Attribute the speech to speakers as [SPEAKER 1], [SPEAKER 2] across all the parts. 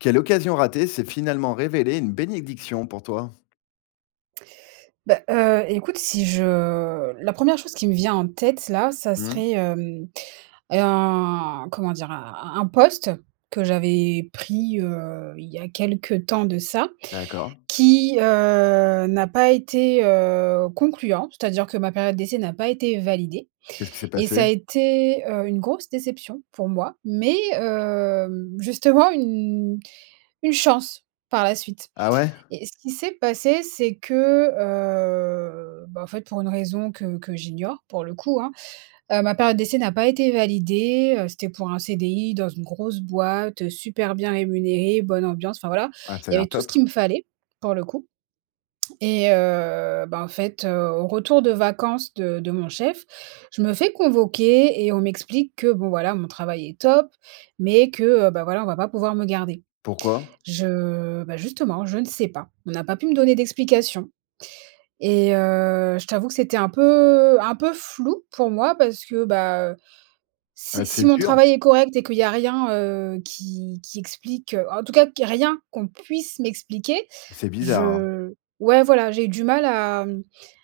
[SPEAKER 1] Quelle occasion ratée s'est finalement révélée une bénédiction pour toi?
[SPEAKER 2] Bah, heu, écoute si je la 1re chose qui me vient en tête là, ça
[SPEAKER 1] Mmh.
[SPEAKER 2] serait hem, un, comment dire? Un un un poste que j'avais pris, heu, il y a quelques temps de ça.
[SPEAKER 1] D'accord.
[SPEAKER 2] Qui, heu, n'a pas été, heu, concluant. C'est-à-dire que ma période d'essai n'a pas été validée
[SPEAKER 1] Qu'est-ce qui s'est
[SPEAKER 2] et ça
[SPEAKER 1] passé?
[SPEAKER 2] a été, heu, une grosse déception pour moi, mais, heu, justement une une chance, par la suite.
[SPEAKER 1] Ah ouais?
[SPEAKER 2] Et ce qui s'est passé, c'est que, heu, bah, en fait pour une raison que que j'ignore, pour le coup, hein, heu, ma période d'essai n'a pas été validée. Heu, c'était pour un CDI dans une grosse boîte, heu, super bien rémunéré, bonne ambiance. Enfin voilà,
[SPEAKER 1] Ouais, ça a
[SPEAKER 2] il y avait
[SPEAKER 1] l'air
[SPEAKER 2] tout ce
[SPEAKER 1] top.
[SPEAKER 2] qu'il me fallait, pour le coup. Et, heu, bah, en fait, heu, au retour de vacances de de mon chef. Je me fais convoquer et on m'explique que bon, voilà, mon travail est top, mais que, heu, bah, voilà, on va pas pouvoir me garder.
[SPEAKER 1] Pourquoi?
[SPEAKER 2] Je bah, justement je ne sais pas. On n'a pas pu me donner d'explications et, heu, je t'avoue que c'était un peu un peu flou pour moi parce que, bah, heu,
[SPEAKER 1] Ah,
[SPEAKER 2] si si
[SPEAKER 1] c'est
[SPEAKER 2] mon
[SPEAKER 1] dur.
[SPEAKER 2] travail est correct et qu'il y a rien, heu, qui qui explique en tout cas que rien qu'on puisse m'expliquer.
[SPEAKER 1] C'est bizarre, hein.
[SPEAKER 2] Je ouais voilà j'ai du mal à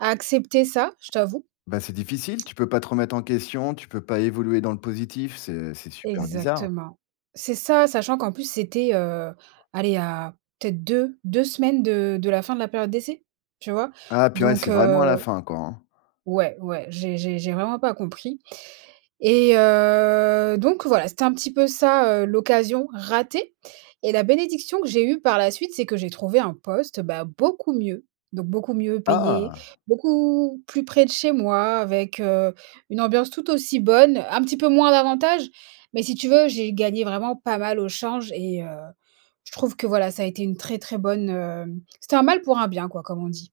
[SPEAKER 2] à accepter ça, je t'avoue.
[SPEAKER 1] Bah, c'est difficile. Tu peux pas te remettre en question, tu peux pas évoluer dans le positif, c'est c'est super bizarre.
[SPEAKER 2] Exactement. C'est ça, sachant qu'en plus c'était, heu, aller à peut-être 2 2 semaines de de la fin de la période d'essai, tu vois?
[SPEAKER 1] Ah purée,
[SPEAKER 2] Donc,
[SPEAKER 1] c'est vraiment à la
[SPEAKER 2] heu
[SPEAKER 1] fin, quoi, hein.
[SPEAKER 2] ouais, ouais, j'ai j'ai j'ai vraiment pas compris. Et, heu, donc voilà, c'était un petit peu ça, heu, l'occasion ratée. Et la bénédiction que j'ai eue par la suite, c'est que j'ai trouvé un poste, bah, beaucoup mieux. Donc beaucoup mieux payé,
[SPEAKER 1] Ah!
[SPEAKER 2] beaucoup plus près de chez moi, avec, heu, une ambiance tout aussi bonne, un petit peu moins d'avantages. Mais si tu veux, j'ai gagné vraiment pas mal au change et, heu, je trouve que voilà, ça a été une très très bonne, heu c'était un mal pour un bien, quoi, comme on dit.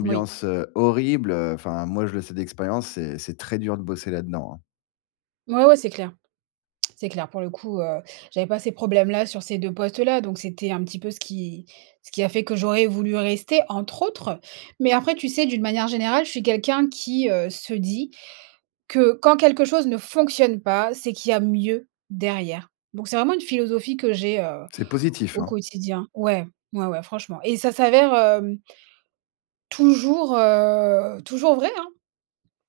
[SPEAKER 2] Moui. Ouais, ouais. C'est clair c'est clair. Pour le coup, heu, j'avais pas ces problèmes-là sur ces 2 postes-là, donc c'était un petit peu ce qui ce qui a fait que j'aurais voulu rester, entre autres. Mais après tu sais d'une manière générale, je suis quelqu'un qui, heu, se dit que quand quelque chose ne fonctionne pas, c'est qu'il y a mieux derrière. Donc c'est vraiment une philosophie que j'ai, heu,
[SPEAKER 1] C'est positif,
[SPEAKER 2] au
[SPEAKER 1] hein.
[SPEAKER 2] quotidien. Ouais, ouais, ouais. Franchement et ça s'avère, hem toujours, heu, toujours vrai, hein,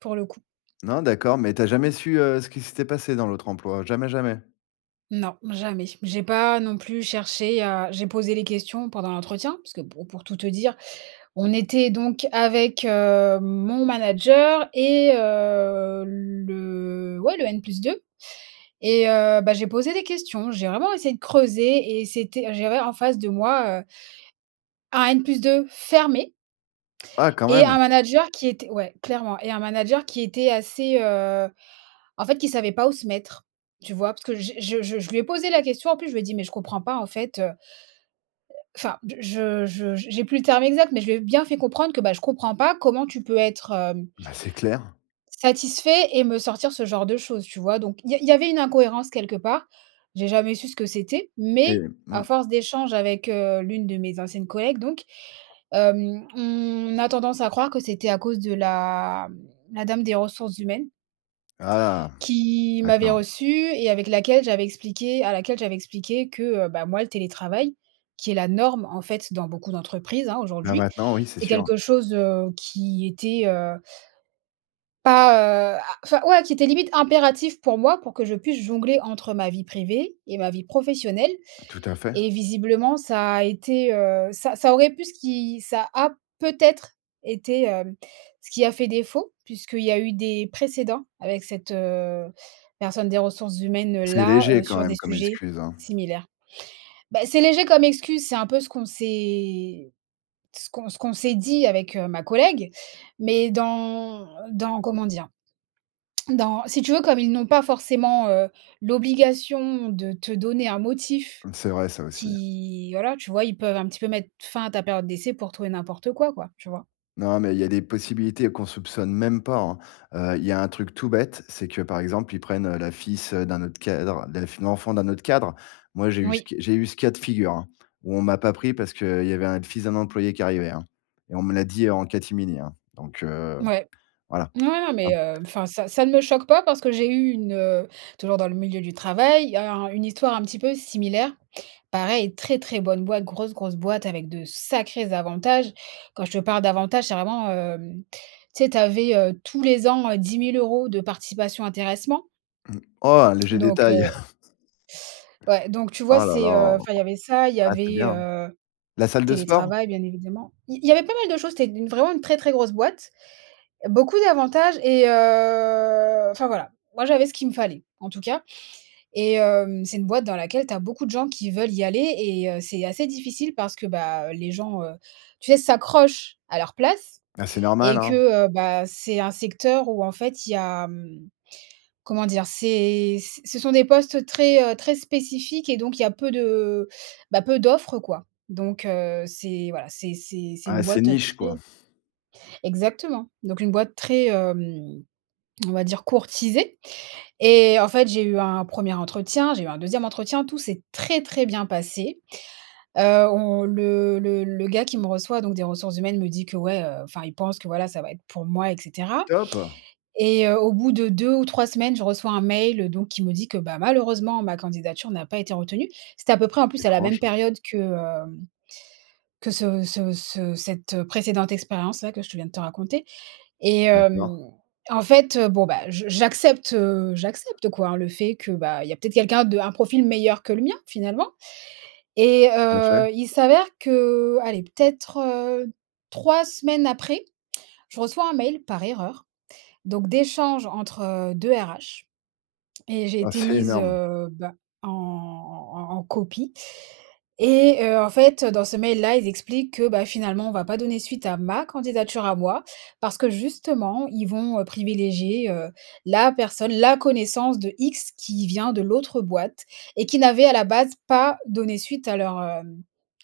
[SPEAKER 2] pour le coup.
[SPEAKER 1] Non. D'accord, mais t'as jamais su, heu, ce qui s'était passé dans l'autre emploi, jamais, jamais?
[SPEAKER 2] Non. Jamais. J'ai pas non plus cherché à j'ai posé les questions pendant l'entretien parce que po pour tout te dire, on était donc avec, heu, mon manager et heu, le, ouais le N+2 et heu, bah, j'ai posé des questions, j'ai vraiment essayé de creuser et c'était, j'avais en face de moi, heu un N+2 fermé.
[SPEAKER 1] Ah quand
[SPEAKER 2] Et
[SPEAKER 1] même.
[SPEAKER 2] un manager qui était ouais clairement. Et un manager qui était assez, heu, en fait, qui savait pas où se mettre, tu vois? Parce que j'ai je je je lui ai posé la question, en plus. Je lui ai dit: «Mais je comprends pas en fait». Enfin je je j'ai plus le terme exact, mais je lui ai bien fait comprendre que, bah, je comprends pas comment tu peux être, hem
[SPEAKER 1] Bah, c'est clair.
[SPEAKER 2] satisfait et me sortir ce genre de choses. Tu vois, donc il y a il y avait une incohérence quelque part, j'ai jamais su ce que c'était
[SPEAKER 1] Mais,
[SPEAKER 2] mais
[SPEAKER 1] heu,
[SPEAKER 2] à
[SPEAKER 1] mmh.
[SPEAKER 2] force d'échanges avec, heu, l'une de mes anciennes collègues donc. Hem, on a tendance à croire que c'était à cause de la la dame des ressources humaines
[SPEAKER 1] Ah.
[SPEAKER 2] qui m'avait
[SPEAKER 1] D'accord.
[SPEAKER 2] reçu et avec laquelle j'avais expliqué, à laquelle j'avais expliqué que, heu, bah, moi le télétravail, qui est la norme, en fait, dans beaucoup d'entreprises, hein,
[SPEAKER 1] Là
[SPEAKER 2] aujourd'hui.
[SPEAKER 1] maintenant, oui, c'est
[SPEAKER 2] C'est
[SPEAKER 1] sûr.
[SPEAKER 2] quelque chose, heu, qui était, heu pas, heu, a enfin ouais qui était limite impératif pour moi, pour que je puisse jongler entre ma vie privée et ma vie professionnelle.
[SPEAKER 1] Tout à fait.
[SPEAKER 2] Et visiblement, ça a été, heu, ça ça aurait pu ce qui ça a peut-être été, hem, ce qui a fait défaut. Puisqu'il y a eu des précédents avec cette, heu, personne des ressources
[SPEAKER 1] C'est
[SPEAKER 2] humaines-là,
[SPEAKER 1] léger
[SPEAKER 2] heu,
[SPEAKER 1] quand
[SPEAKER 2] sur des
[SPEAKER 1] même comme
[SPEAKER 2] sujets
[SPEAKER 1] excuse, hein.
[SPEAKER 2] similaires. Bah, c'est léger comme excuse, c'est un peu ce qu'on s'est, ce qu'on s ce qu'on s'est dit avec ma collègue mais dans dans, comment dire? Dans, si tu veux comme ils n'ont pas forcément, heu, l'obligation de te donner un motif
[SPEAKER 1] C'est vrai, ça aussi ouais.
[SPEAKER 2] qui, voilà tu vois. Ils peuvent un petit peu mettre fin à ta période d'essai pour tout et n'importe quoi, quoi. Tu vois?
[SPEAKER 1] Non, mais il y a des possibilités qu'on soupçonne même pas, hein. Heu, il y a un truc tout bête, c'est que, par exemple, ils prennent, heu, le fils, heu, d'un autre cadre, l'ef l'enfant d'un autre cadre. Moi, j'ai eu ce
[SPEAKER 2] Oui.
[SPEAKER 1] c j'ai eu ce cas de figure, hein, où on m'a pas pris parce qu'il y avait un fils d'un employé qui arrivait, hein, et on me l'a dit en catimini, hein. Donc, heu,
[SPEAKER 2] Ouais.
[SPEAKER 1] voilà,
[SPEAKER 2] Ouais, non,
[SPEAKER 1] tu
[SPEAKER 2] mais,
[SPEAKER 1] vois?
[SPEAKER 2] heu, enfin ça ça ne me choque pas parce que j'ai eu une, heu, toujours dans le milieu du travail, alors, heu, une histoire un petit peu similaire. Pareil, très, très bonne boîte, grosse, grosse boîte avec de sacrés avantages. Quand je te parle d'avantages, c'est vraiment, hem, tu sais, tu avais, heu, tous les ans, heu, 10 000 € de participation intéressement.
[SPEAKER 1] Mmh. Oh, un léger
[SPEAKER 2] Donc,
[SPEAKER 1] détail.
[SPEAKER 2] heu. Ouais donc tu vois?
[SPEAKER 1] Ah là là!
[SPEAKER 2] C'est heu, enfin il y avait ça, il y
[SPEAKER 1] Ah, c'est
[SPEAKER 2] avait,
[SPEAKER 1] bien hein?
[SPEAKER 2] heu,
[SPEAKER 1] La salle de sport?
[SPEAKER 2] télétravail, bien évidemment. I il y avait pas mal de choses té d une vraiment une très, très grosse boîte, beaucoup d'avantages et, heu, enfin voilà. Moi j'avais ce qu'il me fallait, en tout cas. Et hem, c'est une boîte dans laquelle tu as beaucoup de gens qui veulent y aller et heu, c'est assez difficile parce que, bah, les gens, heu, tu sais, s'accrochent à leur place
[SPEAKER 1] Ben, c'est normal,
[SPEAKER 2] et que,
[SPEAKER 1] hein?
[SPEAKER 2] heu, bah, c'est un secteur où en fait il y a, hem, comment dire? C'est c ce sont des postes très, heu, très spécifiques et donc il y a peu de bah, peu d'offres quoi. Donc, heu, c'est voilà, c'est c'est c'est une
[SPEAKER 1] Ah, c'est
[SPEAKER 2] boîte, heu,
[SPEAKER 1] niche quoi?
[SPEAKER 2] très Exactement. Donc une boîte très, hem, on va dire courtisée et heu, en fait j'ai eu un 1er entretien, j'ai eu un 2e entretien. Tout s'est très, très bien passé. Heu, on le le le gars qui me reçoit, donc des ressources humaines, me dit que ouais, heu, enfin il pense que voilà ça va être pour moi et cetera.
[SPEAKER 1] Top!
[SPEAKER 2] Et heu, au bout de 2 ou 3 semaines je reçois un mail, heu, donc qui me dit que, bah, malheureusement ma candidature n'a pas été retenue. C'était à peu près en plus à la même
[SPEAKER 1] Étrange.
[SPEAKER 2] période que, heu, que ce ce ce cette, heu, précédente expérience là, que je te viens de te raconter. Et hem,
[SPEAKER 1] D'accord.
[SPEAKER 2] en fait, heu, bon bah, je j'accepte, heu, j'accepte quoi, le fait que, bah, il y a peut-être quelqu'un de un profil meilleur que le mien finalement. Et,
[SPEAKER 1] Tout à
[SPEAKER 2] heu,
[SPEAKER 1] fait.
[SPEAKER 2] il s'avère que, allez, peut-être, heu, 3 semaines après, je reçois un mail par erreur, donc d'échanges entre 2 RH et j'ai
[SPEAKER 1] Ah,
[SPEAKER 2] été
[SPEAKER 1] c'est
[SPEAKER 2] mise,
[SPEAKER 1] énorme!
[SPEAKER 2] heu, bah, en en en copie et heu, en fait, heu, dans ce mail là, ils expliquent que, bah, finalement on va pas donner suite à ma candidature à moi parce que justement, ils vont, heu, privilégier, heu, la personne, la connaissance de X, qui vient de l'autre boîte et qui n'avait à la base pas donné suite à leur, heu,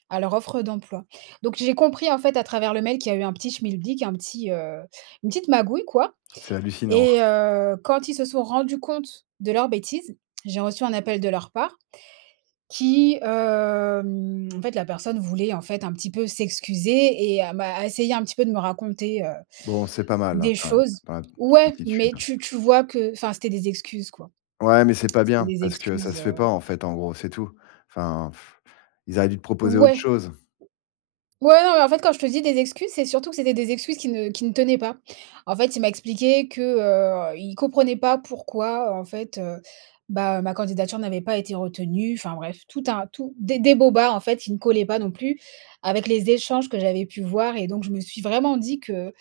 [SPEAKER 2] à leur offre d'emploi. Donc j'ai compris en fait à travers le mail qu'il y a eu un petit schmilblick, un petit, heu, une petite magouille quoi
[SPEAKER 1] C'est hallucinant!
[SPEAKER 2] et heu, quand ils se sont rendus compte de leur bêtise, j'ai reçu un appel de leur part qui hem, en fait la personne voulait, en fait, un petit peu s'excuser et à m'a essayé un petit peu de me raconter, heu,
[SPEAKER 1] Bon, c'est pas mal, hein,
[SPEAKER 2] des
[SPEAKER 1] quand même?
[SPEAKER 2] choses
[SPEAKER 1] [unintelligible]
[SPEAKER 2] ouais, mais
[SPEAKER 1] attitude.
[SPEAKER 2] tu tu vois que enfin c'étaient des excuses quoi.
[SPEAKER 1] Ouais, mais c'est pas
[SPEAKER 2] C'étaient
[SPEAKER 1] bien,
[SPEAKER 2] des
[SPEAKER 1] parce que ça
[SPEAKER 2] excuses,
[SPEAKER 1] se fait pas,
[SPEAKER 2] heu.
[SPEAKER 1] en fait, en gros, c'est tout. Enfin, ils auraient dû te proposer autre
[SPEAKER 2] Ouais!
[SPEAKER 1] chose.
[SPEAKER 2] Ouais, non, mais, en fait, quand je te dis des excuses, c'est surtout que c'était des excuses qui ne qui ne tenaient pas. En fait il m'a expliqué que, heu, il comprenait pas pourquoi en fait, heu, bah, ma candidature n'avait pas été retenue enfin bref, tout un tout des des bobards en fait, qui ne collaient pas non plus avec les échanges que j'avais pu voir. Et donc je me suis vraiment dit que,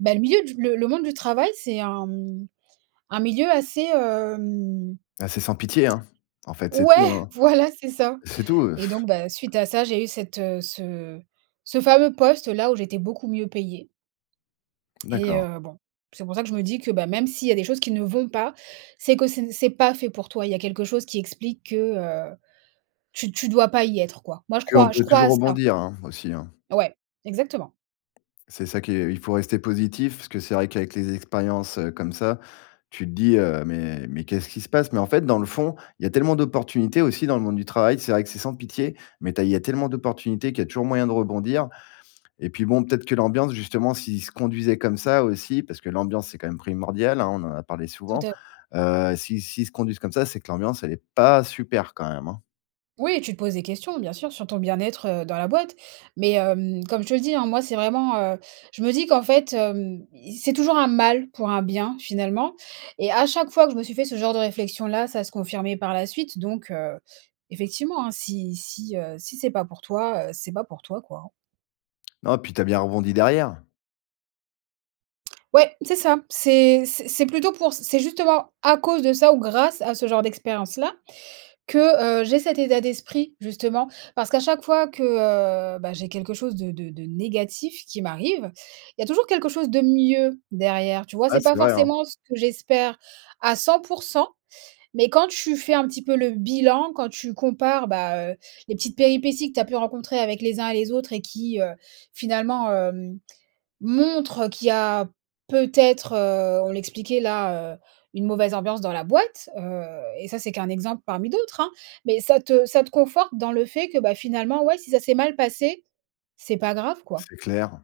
[SPEAKER 2] bah, le milieu du le le monde du travail c'est un, hem, un milieu assez hem
[SPEAKER 1] Ah, c'est sans pitié, hein? En fait c'est tout,
[SPEAKER 2] ouais!
[SPEAKER 1] hein,
[SPEAKER 2] Voilà, c'est ça.
[SPEAKER 1] c'est tout, heu.
[SPEAKER 2] Et donc, bah, suite à ça j'ai eu cette, heu, ce ce fameux poste là où j'étais beaucoup mieux payée. Et
[SPEAKER 1] D'accord.
[SPEAKER 2] heu, bon, c'est pour ça que je me dis que, bah, même s'il y a des choses qui ne vont pas, c'est que c'est ne c'est pas fait pour toi! Il y a quelque chose qui explique que, heu, tu tu dois pas y être quoi. Moi je
[SPEAKER 1] Qu'on
[SPEAKER 2] crois je
[SPEAKER 1] peut
[SPEAKER 2] crois à
[SPEAKER 1] toujours
[SPEAKER 2] ça.
[SPEAKER 1] rebondir, hein, aussi hein?
[SPEAKER 2] Ouais. Exactement!
[SPEAKER 1] C'est ça qui est il faut rester positif, parce que c'est vrai qu'avec les expériences, heu, comme ça, tu te dis heu: «Mais, mais qu'est-ce qui se passe?» Mais, en fait, dans le fond, il y a tellement d'opportunités aussi dans le monde du travail, c'est vrai que c'est sans pitié, mais tu as il y a tellement d'opportunités qu'il y a toujours moyen de rebondir. Et puis, bon, peut-être que l'ambiance justement s'ils se conduisaient comme ça aussi parce que l'ambiance c'est quand même primordial, hein? On en a parlé
[SPEAKER 2] Tout
[SPEAKER 1] souvent.
[SPEAKER 2] à
[SPEAKER 1] Heu, s'ils s'ils se conduisent comme ça, c'est que l'ambiance elle est pas super, quand même, hein?
[SPEAKER 2] Oui! Tu te poses des questions, bien sûr, sur ton bien-être, heu, dans la boîte, mais hem, comme je te le dis, hein, moi, c'est vraiment, heu, je me dis qu'en fait, hem: «I c'est toujours un mal pour un bien finalement» et à chaque fois que je me suis fait ce genre de réflexion là ça se confirmait par la suite donc, heu, effectivement, hein, si si, heu, si c'est pas pour toi, heu, c'est pas pour toi, quoi, hein.
[SPEAKER 1] Non, puis tu as bien rebondi derrière.
[SPEAKER 2] Ouais! C'est ça, c'est c'est c'est plutôt pour c c'est justement à cause de ça ou grâce à ce genre d'expérience là que, heu, j'ai cet état d'esprit justement, parce qu'à chaque fois que, heu, bah, j'ai quelque chose de de de négatif qui m'arrive, il y a toujours quelque chose de mieux derrière tu vois,
[SPEAKER 1] Ouais,
[SPEAKER 2] c'est
[SPEAKER 1] c'est
[SPEAKER 2] pas
[SPEAKER 1] vrai, hein.
[SPEAKER 2] forcément ce que j'espère à 100 % mais quand tu fais un petit peu le bilan, quand tu compares, bah, heu, les petites péripéties que tu as pu rencontrer avec les uns et les autres et qui, heu, finalement hem, montrent, qu'il y a peut-être, heu, on l'expliquait là, heu, une mauvaise ambiance dans la boîte, heu, et ça c'est qu'un exemple parmi d'autres, hein, mais ça te ça te conforte dans le fait que, bah, finalement, ouais, si ça s'est mal passé, c'est pas grave quoi.
[SPEAKER 1] C'est clair.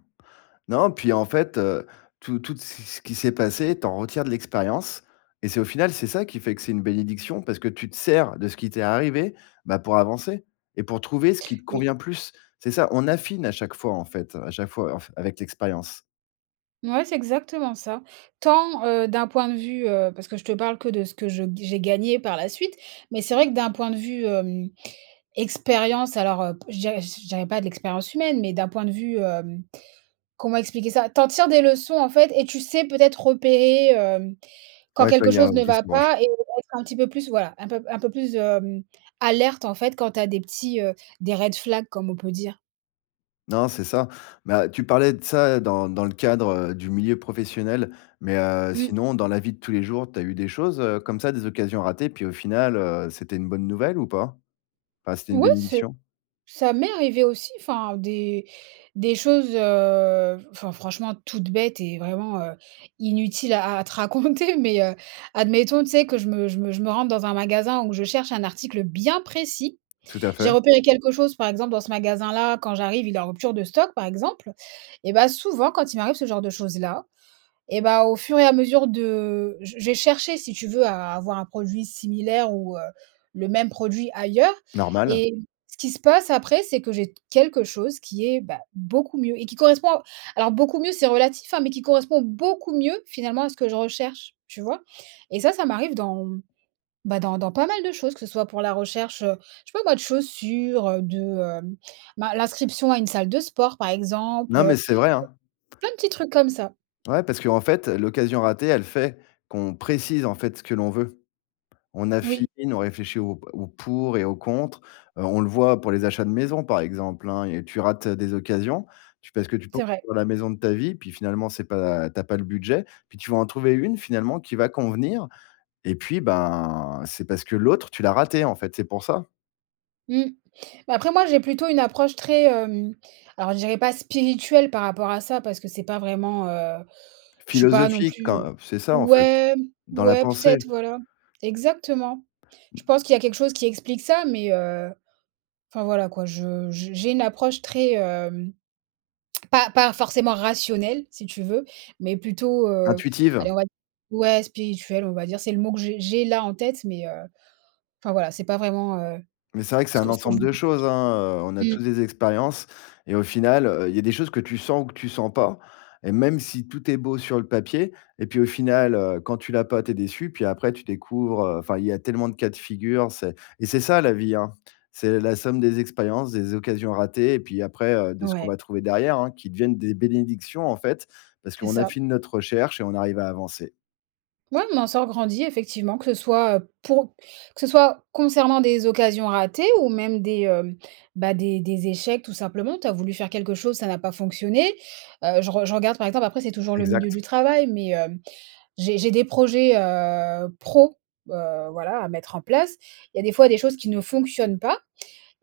[SPEAKER 1] Non, puis, en fait, heu, tout, toutes, c ce qui s'est passé, tu en retires de l'expérience et c'est au final, c'est ça qui fait que c'est une bénédiction, parce que tu te sers de ce qui t'est arrivé, bah, pour avancer et pour trouver ce qui te
[SPEAKER 2] Oui.
[SPEAKER 1] convient plus. C'est ça, on affine à chaque fois en fait, heu, à chaque fois en f avec l'expérience.
[SPEAKER 2] Mouais, c'est exactement ça. Tant, heu, d'un point de vue, heu parce que je te parle que de ce que je j'ai gagné par la suite. Mais c'est vrai que, d'un point de vue, hem, expérience alors, heu, je dirais je dirais pas de l'expérience humaine, mais d'un point de vue, hem, comment expliquer ça? Tu en tires des leçons en fait, et tu sais peut-être repérer, hem, quand
[SPEAKER 1] Ouais, que il y a
[SPEAKER 2] quelque-chose ne
[SPEAKER 1] anguille
[SPEAKER 2] va
[SPEAKER 1] sous roche.
[SPEAKER 2] pas et être un petit peu plus voilà, un peu un peu plus, hem, alerte en fait, quand tu as des petits, heu, des red flags, comme on peut dire.
[SPEAKER 1] Non, c'est ça ben, tu parlais de ça dans dans le cadre, heu, du milieu professionnel mais, heu,
[SPEAKER 2] Mmh.
[SPEAKER 1] sinon, dans la vie de tous les jours, tu as eu des choses, heu, comme ça, des occasions ratées puis au final, heu, c'était une bonne nouvelle ou pas? Enfin, c'était une
[SPEAKER 2] Oui c'est
[SPEAKER 1] bénédiction?
[SPEAKER 2] ça m'est arrivé aussi, enfin des des choses, heu, enfin franchement, toutes bêtes et vraiment, heu, inutiles à à te raconter. Mais, heu, admettons, tu sais que je me je me je me rende dans un magasin où je cherche un article bien précis.
[SPEAKER 1] Tout à
[SPEAKER 2] J'ai
[SPEAKER 1] fait.
[SPEAKER 2] repéré quelque chose, par exemple, dans ce magasin-là. Quand j'arrive, il est en rupture de stock, par exemple. Et bah, souvent, quand il m'arrive ce genre de choses-là, et bah, au fur et à mesure de j j'ai cherché, si tu veux à avoir un produit similaire ou, heu, le même produit ailleurs.
[SPEAKER 1] Normal.
[SPEAKER 2] Et ce qui se passe après, c'est que j'ai quelque chose qui est bah, beaucoup mieux et qui correspond à alors beaucoup mieux, c'est relatif hein, mais qui correspond beaucoup mieux, finalement, à ce que je recherche, tu vois? Et ça, ça m'arrive dans ben, dans dans pas mal de choses. Que ce soit pour la recherche, heu, je sais pas moi, de chaussures, heu, de, hem, ben l'inscription à une salle de sport, par exemple,
[SPEAKER 1] Non
[SPEAKER 2] heu.
[SPEAKER 1] mais c'est vrai hein.
[SPEAKER 2] Pleins de petits trucs comme ça.
[SPEAKER 1] Ouais, parce qu'en fait, l'occasion ratée, elle fait qu'on précise, en fait, ce que l'on veut. On affine,
[SPEAKER 2] Oui.
[SPEAKER 1] on réfléchit au au pour et au contre, heu. On le voit pour les achats de maison, par exemple hein, et tu rates des occasions, tu parce que tu penses
[SPEAKER 2] C'est vrai.
[SPEAKER 1] trouver la maison de ta vie, puis finalement c'est pas tu as pas le budget, puis tu vas en trouver une finalement qui va convenir. Et puis ben, c'est parce que l'autre, tu l'as ratée en fait, c'est pour ça.
[SPEAKER 2] Mmh. Bah, après, moi, j'ai plutôt une approche très, hem, alors je dirais pas spirituelle par rapport à ça, parce que c'est pas vraiment, heu, je suis pas non
[SPEAKER 1] Philosophique
[SPEAKER 2] plus,
[SPEAKER 1] quand,
[SPEAKER 2] heu
[SPEAKER 1] heu. C'est ça, en fait.
[SPEAKER 2] ouais,
[SPEAKER 1] Dans la
[SPEAKER 2] ouais, peut
[SPEAKER 1] pensée.
[SPEAKER 2] être, voilà. Exactement. Je pense qu'il y a quelque chose qui explique ça, mais, heu, enfin voilà quoi je j j'ai une approche très, hem, pas pas forcément rationnelle si tu veux, mais plutôt, heu.
[SPEAKER 1] Intuitive.
[SPEAKER 2] Allez on va d ouais spirituelle on va dire, c'est le mot que j'ai j'ai là en tête mais, heu, enfin voilà, c'est pas vraiment, heu,
[SPEAKER 1] Mais c'est vrai que c'est
[SPEAKER 2] ce
[SPEAKER 1] un
[SPEAKER 2] que ce que je
[SPEAKER 1] ensemble
[SPEAKER 2] voulais
[SPEAKER 1] de choses,
[SPEAKER 2] expliquer.
[SPEAKER 1] hein. Heu, on a
[SPEAKER 2] Mmh.
[SPEAKER 1] tous des expériences et au final, heu, il y a des choses que tu sens ou que tu sens pas. Et même si, tout est beau sur le papier et puis au final, heu, quand tu l'as pas, tu es déçu. Puis après, tu découvres, heu, enfin, il y a tellement de cas de figure, c'est et c'est ça la vie, hein. C'est la somme des expériences, des occasions ratées, et puis après, heu, de ce qu'on
[SPEAKER 2] Ouais.
[SPEAKER 1] va trouver derrière, hein, qui deviennent des bénédictions, en fait, parce
[SPEAKER 2] C'est
[SPEAKER 1] qu'on a
[SPEAKER 2] ça.
[SPEAKER 1] fini notre recherche et on arrive à avancer.
[SPEAKER 2] Ouais. On en sort grandi effectivement, que ce soit, heu, pour que ce soit concernant des occasions ratées ou même des, heu, bah, des des échecs tout simplement. Tu as voulu faire quelque chose, ça n'a pas fonctionné. Heu, je re je regarde, par exemple, après c'est toujours le milieu
[SPEAKER 1] Exact.
[SPEAKER 2] du travail, mais, hem. J'ai j'ai des projets, heu, pro, heu, voilà à mettre en place. Il y a des fois des choses qui ne fonctionnent pas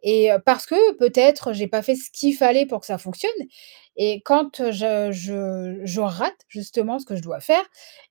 [SPEAKER 2] et, heu, parce que peut-être j'ai pas fait ce qu'il fallait pour que ça fonctionne et quand, heu, je je je rate justement ce que je dois faire,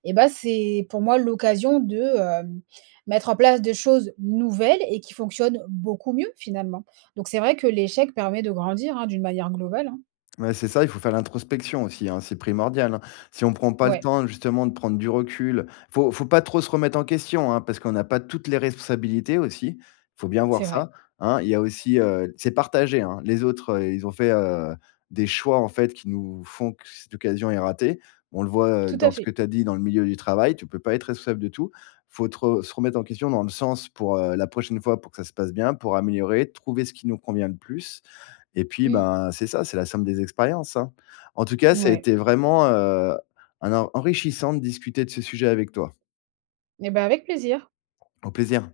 [SPEAKER 2] et bah, c'est pour moi l'occasion de, hem, mettre en place des choses nouvelles et qui fonctionnent beaucoup mieux finalement. Donc, c'est vrai que l'échec permet de grandir, hein, d'une manière globale, hein.
[SPEAKER 1] Ouais, c'est ça. Il faut faire l'introspection aussi, hein. C'est primordial, hein. Si on prend pas le
[SPEAKER 2] Ouais.
[SPEAKER 1] temps justement de prendre du recul, heu, faut faut pas trop se remettre en question, hein. Parce qu'on a pas toutes les responsabilités aussi, il faut bien voir
[SPEAKER 2] C'est vrai.
[SPEAKER 1] ça. Hein. Il y a aussi, heu, c'est partagé, hein. Les autres, heu, ils ont fait, heu, des choix en fait qui nous font que cette occasion est ratée. On le voit, heu,
[SPEAKER 2] Tout à
[SPEAKER 1] dans ce
[SPEAKER 2] fait.
[SPEAKER 1] que tu as dit dans le milieu du travail, tu peux pas être responsable de tout. Il faut te re se remettre en question dans le sens pour, heu, la prochaine fois pour que ça se passe bien, pour améliorer, trouver ce qui nous convient le plus. Et puis,
[SPEAKER 2] Mmh.
[SPEAKER 1] bah, c'est ça, c'est la somme des expériences, hein. En tout cas, ça a
[SPEAKER 2] Mouais.
[SPEAKER 1] été vraiment, heu, un en enrichissant de discuter de ce sujet avec toi.
[SPEAKER 2] Et bah, avec plaisir.
[SPEAKER 1] Au plaisir.